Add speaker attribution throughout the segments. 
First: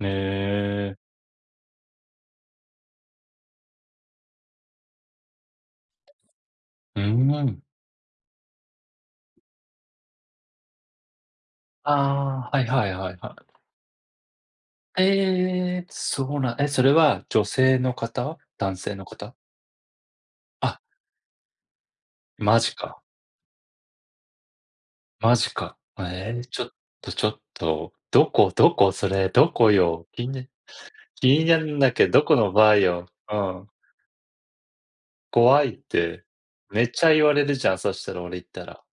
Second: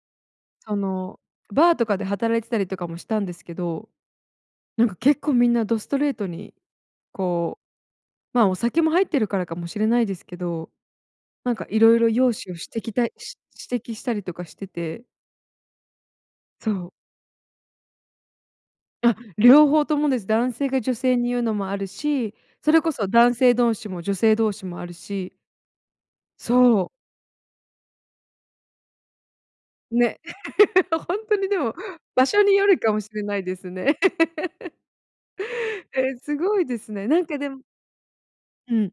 Speaker 1: へ
Speaker 2: そ
Speaker 1: え。
Speaker 2: の、バーとかで働いてたりとかもしたんですけど、なんか結構みんなどストレートに
Speaker 1: うー
Speaker 2: こ
Speaker 1: ん。
Speaker 2: うまあ、お酒も入ってるからかもしれないですけど、なんかいろいろ容
Speaker 1: あ
Speaker 2: 姿
Speaker 1: あ、
Speaker 2: を
Speaker 1: はいは
Speaker 2: 指
Speaker 1: い
Speaker 2: 摘た
Speaker 1: は
Speaker 2: い
Speaker 1: いはい。
Speaker 2: 指摘したりとかしてて
Speaker 1: ええ！そうなんえ、
Speaker 2: そ
Speaker 1: それ
Speaker 2: う。
Speaker 1: は女性の方？男性の
Speaker 2: あ、
Speaker 1: 方？
Speaker 2: 両方ともです。男性
Speaker 1: あ。
Speaker 2: が女性にゆうのもあるし、
Speaker 1: マ
Speaker 2: そ
Speaker 1: ジ
Speaker 2: れこ
Speaker 1: か。
Speaker 2: そ男性同士も女性同士もある
Speaker 1: マ
Speaker 2: し
Speaker 1: ジか。あ、ええ、ちょっ
Speaker 2: そう。
Speaker 1: とちょっと、どこどこ、それどこよ？
Speaker 2: ね。
Speaker 1: 気に
Speaker 2: ほん
Speaker 1: 気
Speaker 2: と
Speaker 1: に
Speaker 2: に
Speaker 1: な
Speaker 2: で
Speaker 1: る
Speaker 2: も
Speaker 1: んだけど
Speaker 2: 場
Speaker 1: こ
Speaker 2: 所
Speaker 1: の
Speaker 2: によ
Speaker 1: バ
Speaker 2: る
Speaker 1: ー
Speaker 2: かも
Speaker 1: よ？
Speaker 2: しれ
Speaker 1: う
Speaker 2: ないで
Speaker 1: ん。
Speaker 2: すね。
Speaker 1: 怖いっ
Speaker 2: え、
Speaker 1: て、
Speaker 2: すごいで
Speaker 1: めっ
Speaker 2: す
Speaker 1: ち
Speaker 2: ね。
Speaker 1: ゃ
Speaker 2: な
Speaker 1: 言
Speaker 2: ん
Speaker 1: わ
Speaker 2: か
Speaker 1: れ
Speaker 2: で
Speaker 1: るじゃん、そしたら、俺行った
Speaker 2: う
Speaker 1: ら。
Speaker 2: ん。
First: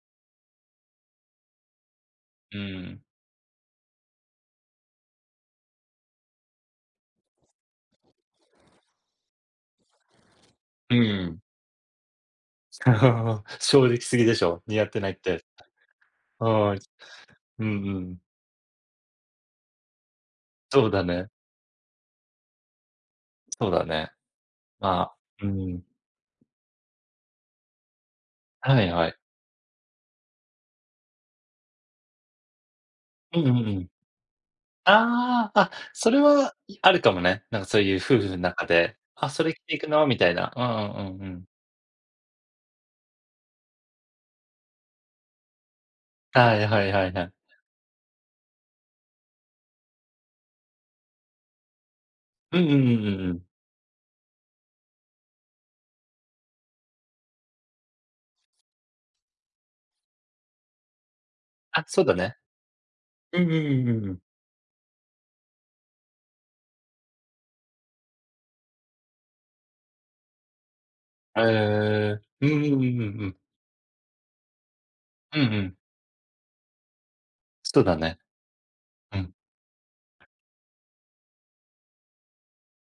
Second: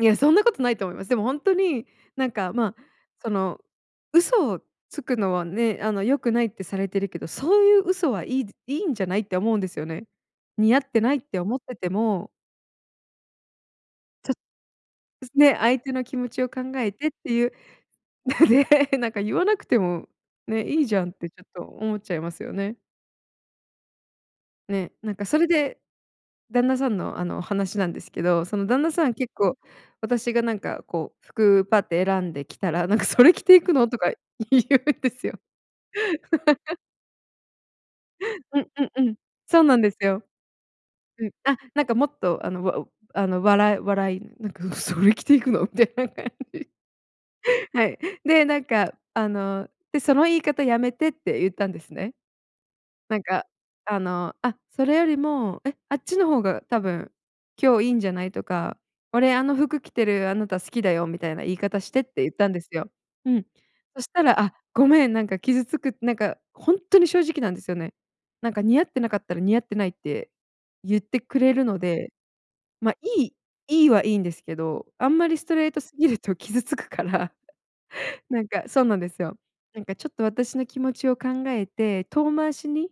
Speaker 2: いやそんなことないと思います。でもほんとに、なんか
Speaker 1: う
Speaker 2: ま、
Speaker 1: ん。
Speaker 2: その、嘘をつくのはね、あの、良くないってされてるけど、そうゆう嘘はいいでいいんじゃない？って思うんですよね。似合っ
Speaker 1: う
Speaker 2: てないっ
Speaker 1: ん。
Speaker 2: て思ってても
Speaker 1: そう。正直すぎ
Speaker 2: ちょ
Speaker 1: で
Speaker 2: っ
Speaker 1: しょ、似合ってないっ
Speaker 2: す
Speaker 1: て。
Speaker 2: ね、相手の気持ち
Speaker 1: う
Speaker 2: を考
Speaker 1: ん。
Speaker 2: えてってゆう
Speaker 1: うんうん。
Speaker 2: ね、なんかゆわなくても、ね、い
Speaker 1: そ
Speaker 2: い
Speaker 1: う
Speaker 2: じ
Speaker 1: だ
Speaker 2: ゃんっ
Speaker 1: ね。
Speaker 2: てちょっと思っちゃいますよね。
Speaker 1: そうだね。
Speaker 2: ね、
Speaker 1: ま
Speaker 2: なん
Speaker 1: あ、
Speaker 2: かそ
Speaker 1: う
Speaker 2: れ
Speaker 1: ー
Speaker 2: で
Speaker 1: ん。
Speaker 2: 旦那さんの、あの、話なんですけど、その、
Speaker 1: は
Speaker 2: 旦
Speaker 1: い
Speaker 2: 那さ
Speaker 1: は
Speaker 2: ん
Speaker 1: い。
Speaker 2: 結構私がなんかこう服パッて選んで着たら、なんか、「それ
Speaker 1: うん、
Speaker 2: 着て
Speaker 1: ふ
Speaker 2: 行
Speaker 1: ふ
Speaker 2: くの？」
Speaker 1: ん。
Speaker 2: とか言うんですよ。
Speaker 1: ああ、あ、それは、い あるかもね。なんかそういう夫婦んな
Speaker 2: ん
Speaker 1: か
Speaker 2: ん、
Speaker 1: で、
Speaker 2: うん。
Speaker 1: 「あ、それ着
Speaker 2: そう
Speaker 1: て
Speaker 2: なん
Speaker 1: 行く
Speaker 2: です
Speaker 1: の？」み
Speaker 2: よ。
Speaker 1: たいな。うんうんう
Speaker 2: う
Speaker 1: んう
Speaker 2: ん、
Speaker 1: ん。
Speaker 2: あ、なんかもっとあの、あの、わおあの、笑い笑い、なんか、「それ着て行くの？」みたいな感じ。
Speaker 1: はいはいはいはい。
Speaker 2: はい、で、なんかあの、で、「その言い方やめて」ってゆったんですね。
Speaker 1: うんうんうんう
Speaker 2: なん
Speaker 1: んうん。
Speaker 2: か、あの、あ、それよりも、「え、あっちの方が多分、今日いいんじゃない？」とか、「俺、あの服着てるあなた好きだよ」みたいな言い方
Speaker 1: あ、
Speaker 2: して
Speaker 1: そう
Speaker 2: っ
Speaker 1: だ
Speaker 2: て言っ
Speaker 1: ね。
Speaker 2: たんですよ。う
Speaker 1: うん
Speaker 2: ん。
Speaker 1: うんうんう
Speaker 2: そ
Speaker 1: ん
Speaker 2: し
Speaker 1: うん。
Speaker 2: たら、あ、ごめんなんか傷つくなんか、ほんとに正直なんですよね。なんか、似合ってなかったら「似合ってない」ってゆってく
Speaker 1: へ
Speaker 2: れるので、
Speaker 1: え、うんうんうん
Speaker 2: ま、い
Speaker 1: うんう
Speaker 2: い
Speaker 1: ん。
Speaker 2: いいはいいんですけど、あんまり
Speaker 1: う
Speaker 2: ス
Speaker 1: ん、
Speaker 2: ト
Speaker 1: ふ
Speaker 2: レー
Speaker 1: ん。
Speaker 2: トすぎると傷つくから。
Speaker 1: そ、だね。
Speaker 2: なんかそうなんで
Speaker 1: う
Speaker 2: す
Speaker 1: ん。
Speaker 2: よ。なんか、「ちょっと私の気持ちを考えて、遠回しに、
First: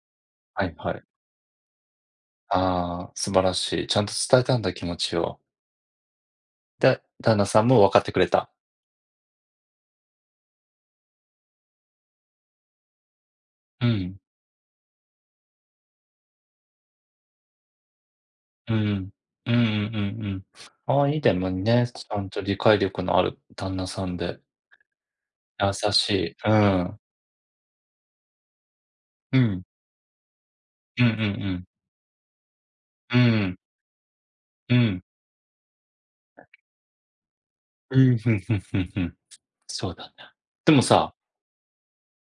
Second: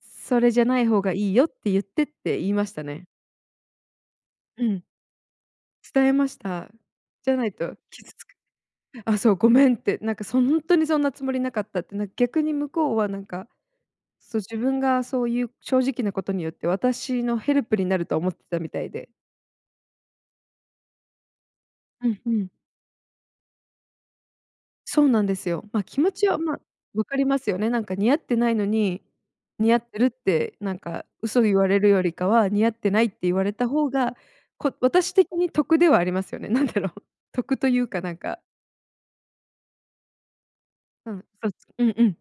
Speaker 2: それじゃ
Speaker 1: はい
Speaker 2: ない
Speaker 1: は
Speaker 2: 方
Speaker 1: い。
Speaker 2: がいいよってゆって」って言いました
Speaker 1: あ
Speaker 2: ね。
Speaker 1: あ、素晴らしい。ちゃんと伝えたん
Speaker 2: う
Speaker 1: だ
Speaker 2: ん。
Speaker 1: 気持ちを。
Speaker 2: 伝えました。
Speaker 1: だ
Speaker 2: じ
Speaker 1: 旦
Speaker 2: ゃ
Speaker 1: 那
Speaker 2: ない
Speaker 1: さん
Speaker 2: と
Speaker 1: もわかって
Speaker 2: 傷
Speaker 1: く
Speaker 2: つ
Speaker 1: れ
Speaker 2: く。
Speaker 1: た。
Speaker 2: 「あ、そう、ごめん」って、なんか、そ、「ほんとにそんなつもりなかった」って、な、逆に向こうはなんか、
Speaker 1: うん。
Speaker 2: そ、自分がそうゆう正直なことによって私のヘルプになると思っ、たみ
Speaker 1: う
Speaker 2: たいで。
Speaker 1: んうん、うんうんうんうん。ああ、いい。でもね、ち
Speaker 2: うん、
Speaker 1: ゃ
Speaker 2: ふ
Speaker 1: んと
Speaker 2: ん。
Speaker 1: 理解力のある旦那さんで。
Speaker 2: そうなんですよ。
Speaker 1: 優
Speaker 2: ま、気
Speaker 1: し
Speaker 2: 持ち
Speaker 1: い。
Speaker 2: は、
Speaker 1: う
Speaker 2: ま、
Speaker 1: ん。
Speaker 2: わかりますよね、なんか、似合ってないのに、
Speaker 1: うん。
Speaker 2: 似合ってるってなん
Speaker 1: う
Speaker 2: か
Speaker 1: んうん
Speaker 2: 嘘
Speaker 1: う
Speaker 2: 言
Speaker 1: ん。
Speaker 2: われるよりかは似合ってないっ
Speaker 1: う
Speaker 2: て
Speaker 1: ん
Speaker 2: 言
Speaker 1: う
Speaker 2: われ
Speaker 1: ん。
Speaker 2: た方が、
Speaker 1: う
Speaker 2: こ
Speaker 1: ん。
Speaker 2: 私的に得ではありますよね。なんだろう、得という
Speaker 1: う
Speaker 2: かなん
Speaker 1: ん、ふ
Speaker 2: か
Speaker 1: んふんふんふん。そうだね。でも
Speaker 2: う
Speaker 1: さ
Speaker 2: ん、そ、うんうん。